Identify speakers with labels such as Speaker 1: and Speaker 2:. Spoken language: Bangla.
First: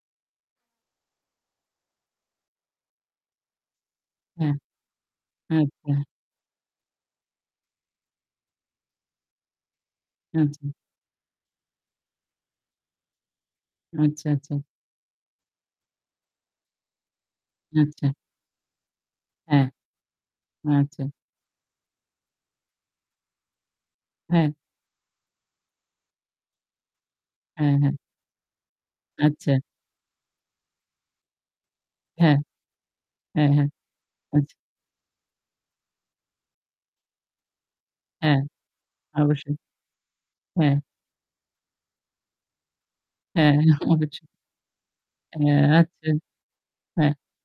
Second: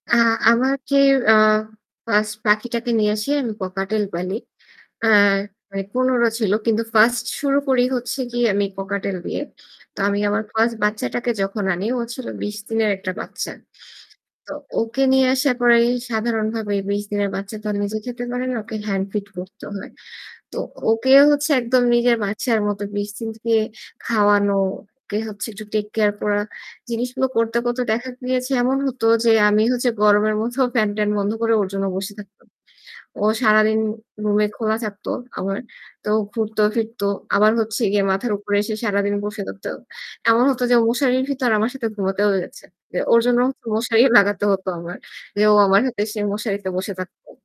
Speaker 1: আ আমার যে অ 1st পাখিটাকে নিয়ে আসি আমি ককাটেল পালি।
Speaker 2: হ্যাঁ।
Speaker 1: আ
Speaker 2: হ্যাঁ,
Speaker 1: মানে
Speaker 2: হ্যাঁ।
Speaker 1: কোনরও ছিল। কিন্তু 1st শুরু করি হচ্ছে গিয়ে আমি ককাটেল দিয়ে। তো আমি আমার
Speaker 2: আচ্ছা।
Speaker 1: 1st বাচ্চাটাকে যখন আনি ও হচ্ছিলো ২০ দিনের একটা বাচ্চা।
Speaker 2: আচ্ছা,
Speaker 1: তো
Speaker 2: আচ্ছা।
Speaker 1: ওকে নিয়ে আসার পরেই সাধারণভাবেই ২০ দিনের বাচ্চা তো নিজে
Speaker 2: আচ্ছা।
Speaker 1: খেতে পারে না ওকে হ্যান্ড ফিড করতে
Speaker 2: হ্যাঁ।
Speaker 1: হয়। তো
Speaker 2: আচ্ছা।
Speaker 1: ওকে হচ্ছে একদম নিজের বাচ্চার মতো [unintelligible]
Speaker 2: হ্যাঁ।
Speaker 1: খাওয়ানো, ওকে হচ্ছে একটু take care করা। জিনিসগুলো করতে,
Speaker 2: হ্যাঁ,
Speaker 1: করতে
Speaker 2: হ্যাঁ।
Speaker 1: দেখা গিয়েছে। এমন হতো যে
Speaker 2: আচ্ছা।
Speaker 1: আমি হচ্ছে গরমের মধ্যেও ফ্যান-ট্যান বন্ধ করে ওর জন্য বসে
Speaker 2: হ্যাঁ।
Speaker 1: থাকতাম। ও
Speaker 2: হ্যাঁ, হ্যাঁ,
Speaker 1: সারাদিন রুমে
Speaker 2: আচ্ছা।
Speaker 1: খোলা থাকত আমার। তো ঘুরত ফিরত। আবার হচ্ছে গিয়ে মাথার
Speaker 2: হ্যাঁ,
Speaker 1: উপরে এসে সারাদিন বসে
Speaker 2: অবশ্যই।
Speaker 1: থাকত। এমন হতো যে
Speaker 2: হ্যাঁ।
Speaker 1: ও মশারির ভিতর আমার সাথে ঘুমাতেও হয়ে যাচ্ছে। এ ওর জন্য
Speaker 2: হ্যাঁ,
Speaker 1: মশারি
Speaker 2: অবশ্যই।
Speaker 1: লাগাতে হত আমার। যে
Speaker 2: অ্যা
Speaker 1: ও আমার সাথে
Speaker 2: আচ্ছা।
Speaker 1: এসে মশারিতে বসে
Speaker 2: হ্যাঁ।
Speaker 1: থাকত।